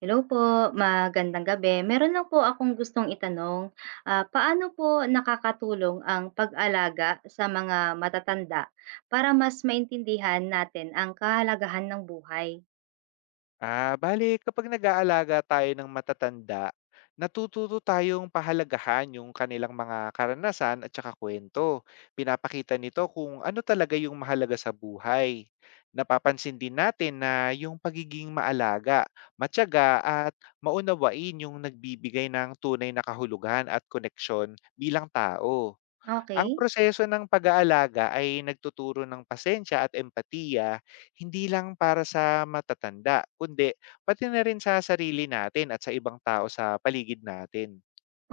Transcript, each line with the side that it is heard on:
right: Hello po, magandang gabi. Meron lang po akong gustong itanong, paano po nakakatulong ang pag-alaga sa mga matatanda para mas maintindihan natin ang kahalagahan ng buhay?
left: Bale kapag nag-aalaga tayo ng matatanda, natututo tayong pahalagahan yung kanilang mga karanasan at saka kwento. Pinapakita nito kung ano talaga yung mahalaga sa buhay. Napapansin din natin na yung pagiging maalaga, matyaga at maunawain yung nagbibigay ng tunay na kahulugan at koneksyon bilang tao. Ang
right: Okay.
left: proseso ng pag-aalaga ay nagtuturo ng pasensya at empatiya, hindi lang para sa matatanda, kundi pati na rin sa sarili natin at sa ibang tao sa paligid natin.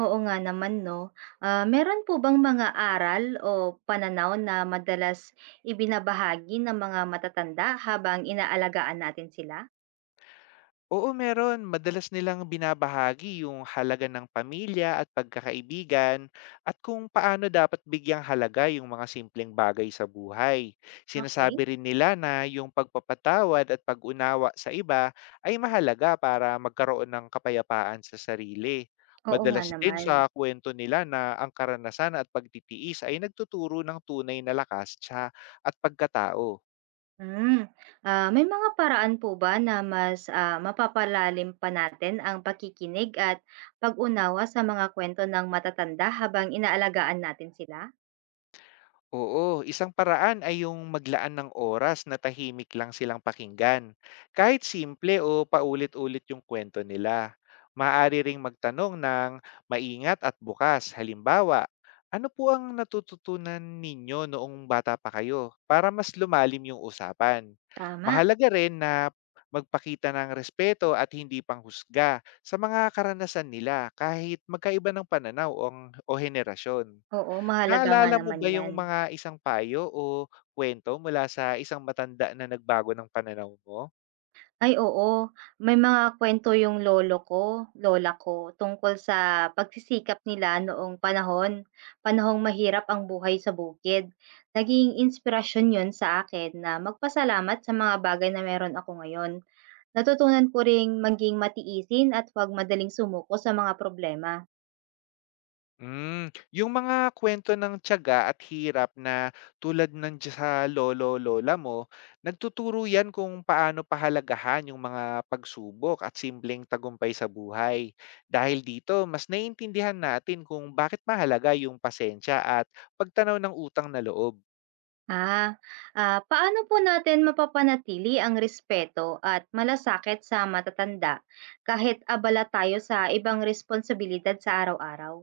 right: Oo nga naman 'no. Meron po bang mga aral o pananaw na madalas ibinabahagi ng mga matatanda habang inaalagaan natin sila?
left: Oo, meron. Madalas nilang binabahagi yung halaga ng pamilya at pagkakaibigan at kung paano dapat bigyang halaga yung mga simpleng bagay sa buhay.
right: Okay.
left: Sinasabi rin nila na yung pagpapatawad at pag-unawa sa iba ay mahalaga para magkaroon ng kapayapaan sa sarili.
right: Oo nga
left: Madalas din
right: naman.
left: sa kwento nila na ang karanasan at pagtitiis ay nagtuturo ng tunay na lakas at pagkatao.
right: Hmm, may mga paraan po ba na mas mapapalalim pa natin ang pakikinig at pag-unawa sa mga kwento ng matatanda habang inaalagaan natin sila?
left: Oo, isang paraan ay yung maglaan ng oras na tahimik lang silang pakinggan. Kahit simple o paulit-ulit yung kwento nila. Maaari ring magtanong ng maingat at bukas. Halimbawa, ano po ang natututunan ninyo noong bata pa kayo para mas lumalim yung usapan?
right: Tama.
left: Mahalaga rin na magpakita ng respeto at hindi panghusga sa mga karanasan nila kahit magkaiba ng pananaw o henerasyon.
right: Oo, mahalaga nga
left: Naalala mo
right: naman
left: ba yung
right: 'yan.
left: mga isang payo o kwento mula sa isang matanda na nagbago ng pananaw mo?
right: Ay oo, may mga kwento yung lolo ko, lola ko tungkol sa pagsisikap nila noong panahong mahirap ang buhay sa bukid. Naging inspirasyon 'yun sa akin na magpasalamat sa mga bagay na meron ako ngayon. Natutunan ko ring maging matiisin at huwag madaling sumuko sa mga problema.
left: Hmm, yung mga kwento ng tiyaga at hirap na tulad ng diya sa lolo-lola mo, nagtuturo yan kung paano pahalagahan yung mga pagsubok at simpleng tagumpay sa buhay. Dahil dito, mas naiintindihan natin kung bakit mahalaga yung pasensya at pagtanaw ng utang na loob.
right: Ah, paano po natin mapapanatili ang respeto at malasakit sa matatanda kahit abala tayo sa ibang responsibilidad sa araw-araw?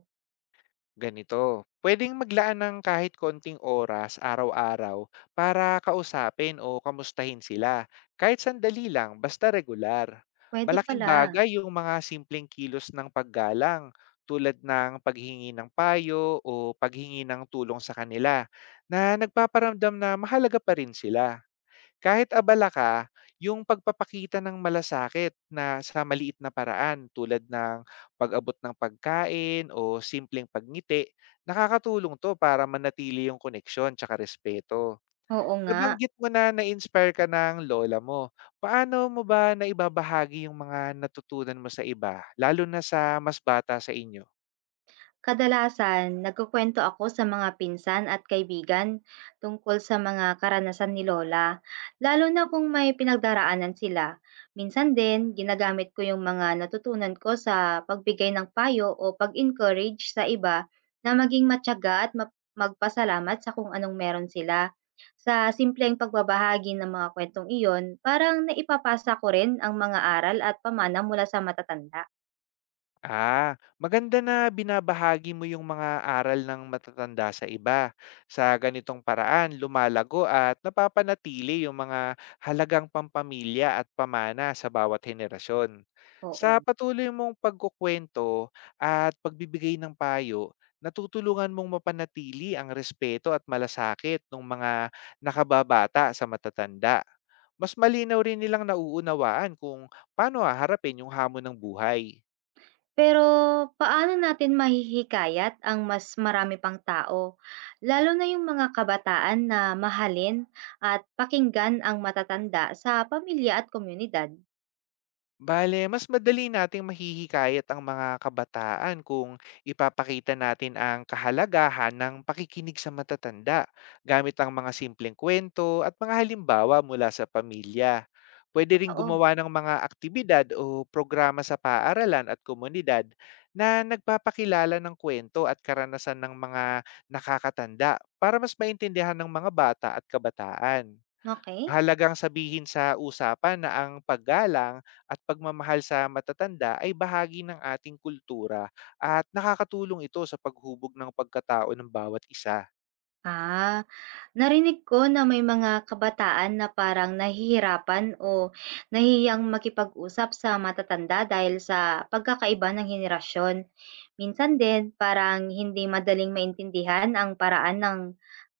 left: Ganito, pwedeng maglaan ng kahit konting oras araw-araw para kausapin o kamustahin sila, kahit sandali lang, basta regular.
right: Puwede
left: Malaking
right: pala.
left: bagay yung mga simpleng kilos ng paggalang, tulad ng paghingi ng payo o paghingi ng tulong sa kanila, na nagpaparamdam na mahalaga pa rin sila. Kahit abala ka, yung pagpapakita ng malasakit na sa maliit na paraan tulad ng pag-abot ng pagkain o simpleng pagngiti, nakakatulong to para manatili yung koneksyon tsaka respeto.
right: Oo nga.
left: Nabanggit mo na na-inspire ka ng lola mo. Paano mo ba naibabahagi yung mga natutunan mo sa iba, lalo na sa mas bata sa inyo?
right: Kadalasan, nagkukuwento ako sa mga pinsan at kaibigan tungkol sa mga karanasan ni Lola, lalo na kung may pinagdaraanan sila. Minsan din, ginagamit ko yung mga natutunan ko sa pagbigay ng payo o pag-encourage sa iba na maging matyaga at magpasalamat sa kung anong meron sila. Sa simpleng pagbabahagi ng mga kwentong iyon, parang naipapasa ko rin ang mga aral at pamana mula sa matatanda.
left: Maganda na binabahagi mo yung mga aral ng matatanda sa iba. Sa ganitong paraan, lumalago at napapanatili yung mga halagang pampamilya at pamana sa bawat henerasyon. Sa
right: Oo.
left: patuloy mong pagkukwento at pagbibigay ng payo, natutulungan mong mapanatili ang respeto at malasakit ng mga nakababata sa matatanda. Mas malinaw rin nilang nauunawaan kung paano haharapin yung hamon ng buhay.
right: Pero paano natin mahihikayat ang mas marami pang tao, lalo na yung mga kabataan na mahalin at pakinggan ang matatanda sa pamilya at komunidad?
left: Bale, mas madali nating mahihikayat ang mga kabataan kung ipapakita natin ang kahalagahan ng pakikinig sa matatanda gamit ang mga simpleng kwento at mga halimbawa mula sa pamilya. Pwede ring
right: Totoo.
left: gumawa ng mga aktibidad o programa sa paaralan at komunidad na nagpapakilala ng kwento at karanasan ng mga nakakatanda para mas maintindihan ng mga bata at kabataan.
right: Okey.
left: Mahalagang sabihin sa usapan na ang paggalang at pagmamahal sa matatanda ay bahagi ng ating kultura at nakakatulong ito sa paghubog ng pagkatao ng bawat isa.
right: Ah. Narinig ko na may mga kabataan na parang nahihirapan o nahihiyang makipag-usap sa matatanda dahil sa pagkakaiba ng henerasyon. Minsan din, parang hindi madaling maintindihan ang paraan ng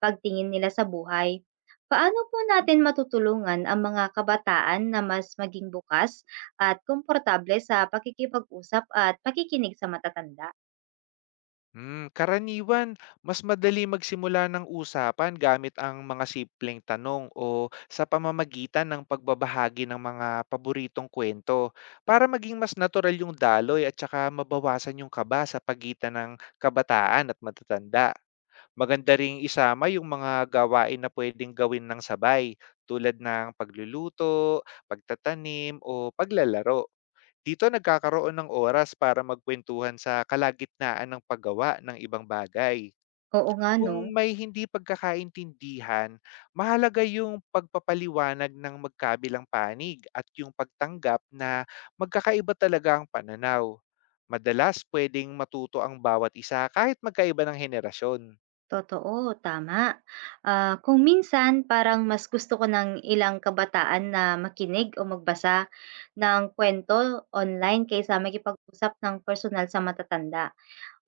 right: pagtingin nila sa buhay. Paano po natin matutulungan ang mga kabataan na mas maging bukas at komportable sa pakikipag-usap at pakikinig sa matatanda?
left: Hmm, karaniwan, mas madali magsimula ng usapan gamit ang mga simpleng tanong o sa pamamagitan ng pagbabahagi ng mga paboritong kwento para maging mas natural yung daloy at saka mabawasan yung kaba sa pagitan ng kabataan at matatanda. Maganda ring isama yung mga gawain na puwedeng gawin ng sabay, tulad ng pagluluto, pagtatanim, o paglalaro. Dito nagkakaroon ng oras para magkwentuhan sa kalagitnaan ng paggawa ng ibang bagay.
right: Oo nga no.
left: Kung may hindi pagkakaintindihan, mahalaga yung pagpapaliwanag ng magkabilang panig at yung pagtanggap na magkakaiba talaga ang pananaw. Madalas puwedeng matuto ang bawat isa kahit magkaiba ng henerasyon.
right: Totoo, tama. Kung minsan parang mas gusto ko ng ilang kabataan na makinig o magbasa ng kwento online kaysa makipag-usap ng personal sa matatanda.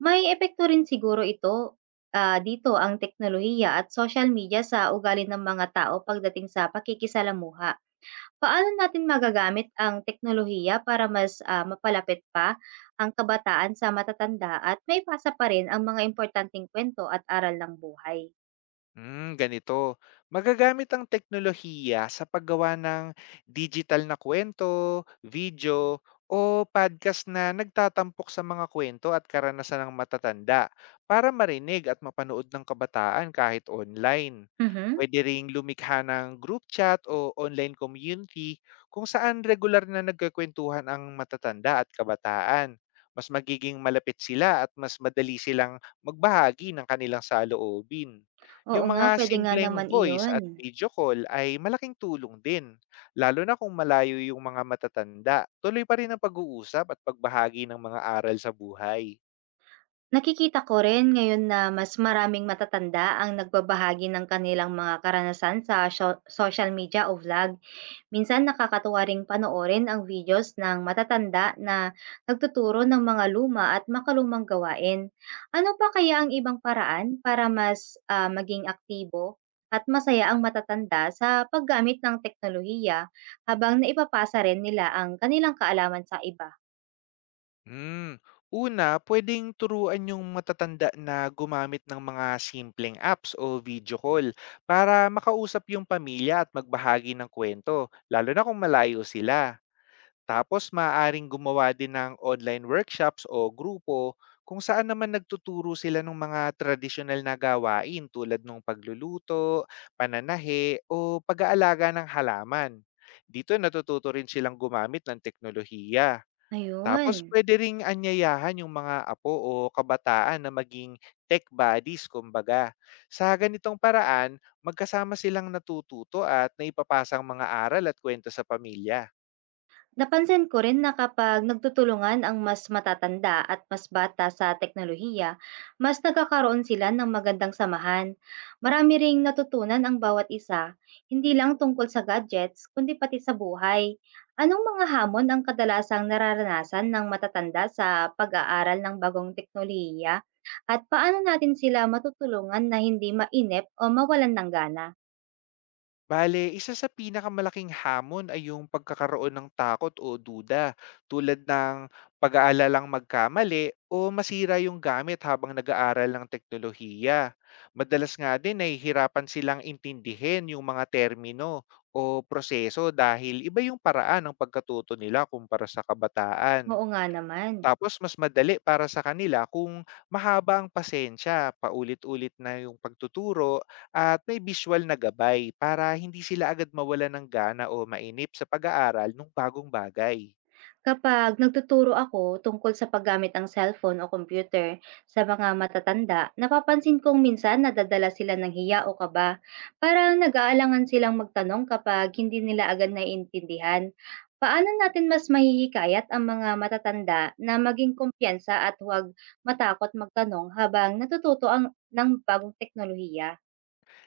right: May epekto rin siguro ito, dito ang teknolohiya at social media sa ugali ng mga tao pagdating sa pakikisalamuha. Paano natin magagamit ang teknolohiya para mas mapalapit pa ang kabataan sa matatanda at maipasa pa rin ang mga importanteng kwento at aral ng buhay?
left: Hmm, ganito. Magagamit ang teknolohiya sa paggawa ng digital na kwento, video, o podcast na nagtatampok sa mga kwento at karanasan ng matatanda para marinig at mapanood ng kabataan kahit online.
right: Mhm.
left: Pwede ring lumikha ng group chat o online community kung saan regular na nagkakwentuhan ang matatanda at kabataan. Mas magiging malapit sila at mas madali silang magbahagi ng kanilang saloobin.
right: Oo
left: Yung
right: nga,
left: mga
right: puwede nga
left: simpleng
right: naman
left: voice
right: iyon.
left: at video call ay malaking tulong din, lalo na kung malayo yung mga matatanda. Tuloy pa rin ang pag-uusap at pagbahagi ng mga aral sa buhay.
right: Nakikita ko rin ngayon na mas maraming matatanda ang nagbabahagi ng kanilang mga karanasan sa sio social media o vlog. Minsan nakakatuwa ring panoorin ang videos ng matatanda na nagtuturo ng mga luma at makalumang gawain. Ano pa kaya ang ibang paraan para mas maging aktibo at masaya ang matatanda sa paggamit ng teknolohiya habang naipapasa rin nila ang kanilang kaalaman sa iba?
left: Hmm. Una, pwedeng turuan yung matatanda na gumamit ng mga simpleng apps o video call para makausap yung pamilya at magbahagi ng kwento, lalo na kung malayo sila. Tapos maaaring gumawa din ng online workshops o grupo kung saan naman nagtuturo sila ng mga tradisyonal na gawain tulad ng pagluluto, pananahe o pag-aalaga ng halaman. Dito natututo rin silang gumamit ng teknolohiya. Tapos
right: Ayun.
left: pwede ring anyayahan yung mga apo o kabataan na maging tech buddies kumbaga. Sa ganitong paraan, magkasama silang natututo at naipapasang mga aral at kwento sa pamilya.
right: Napansin ko rin na kapag nagtutulungan ang mas matatanda at mas bata sa teknolohiya, mas nagkakaroon sila ng magandang samahan. Marami ring natutunan ang bawat isa, hindi lang tungkol sa gadgets, kundi pati sa buhay. Anong mga hamon ang kadalasang nararanasan ng matatanda sa pag-aaral ng bagong teknolohiya? At paano natin sila matutulungan na hindi mainip o mawalan ng gana?
left: Bale, isa sa pinakamalaking hamon ay yung pagkakaroon ng takot o duda, tulad ng pag-aalalang magkamali o masira yung gamit habang nag-aaral ng teknolohiya. Madalas nga din ay hirapan silang intindihin yung mga termino o proseso dahil iba yung paraan ng pagkatuto nila kumpara sa kabataan.
right: Oo nga naman.
left: Tapos mas madali para sa kanila kung mahaba ang pasensya, paulit-ulit na yung pagtuturo at may visual na gabay para hindi sila agad mawala ng gana o mainip sa pag-aaral ng bagong bagay.
right: Kapag nagtuturo ako tungkol sa paggamit ng cellphone o computer sa mga matatanda, napapansin kong minsan nadadala sila ng hiya o kaba. Parang nag-aalangan silang magtanong kapag hindi nila agad naiintindihan. Paano natin mas mahihikayat ang mga matatanda na maging kumpiyansa at huwag matakot magtanong habang natututo ng bagong teknolohiya?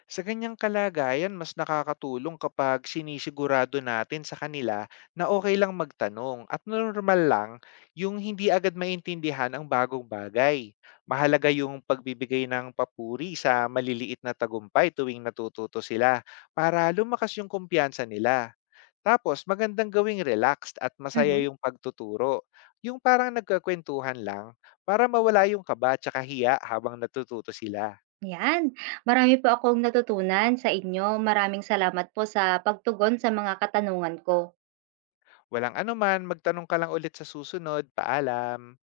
left: Sa ganyang kalagayan, mas nakakatulong kapag sinisigurado natin sa kanila na okay lang magtanong at normal lang yung hindi agad maintindihan ang bagong bagay. Mahalaga yung pagbibigay ng papuri sa maliliit na tagumpay tuwing natututo sila para lumakas yung kumpiyansa nila. Tapos magandang gawing relaxed at masaya
right: Mhm.
left: yung pagtuturo. Yung parang nagkakwentuhan lang para mawala yung kaba at hiya habang natututo sila.
right: Yan. Marami po akong natutunan sa inyo. Maraming salamat po sa pagtugon sa mga katanungan ko.
left: Walang anuman, magtanong ka lang ulit sa susunod. Paalam.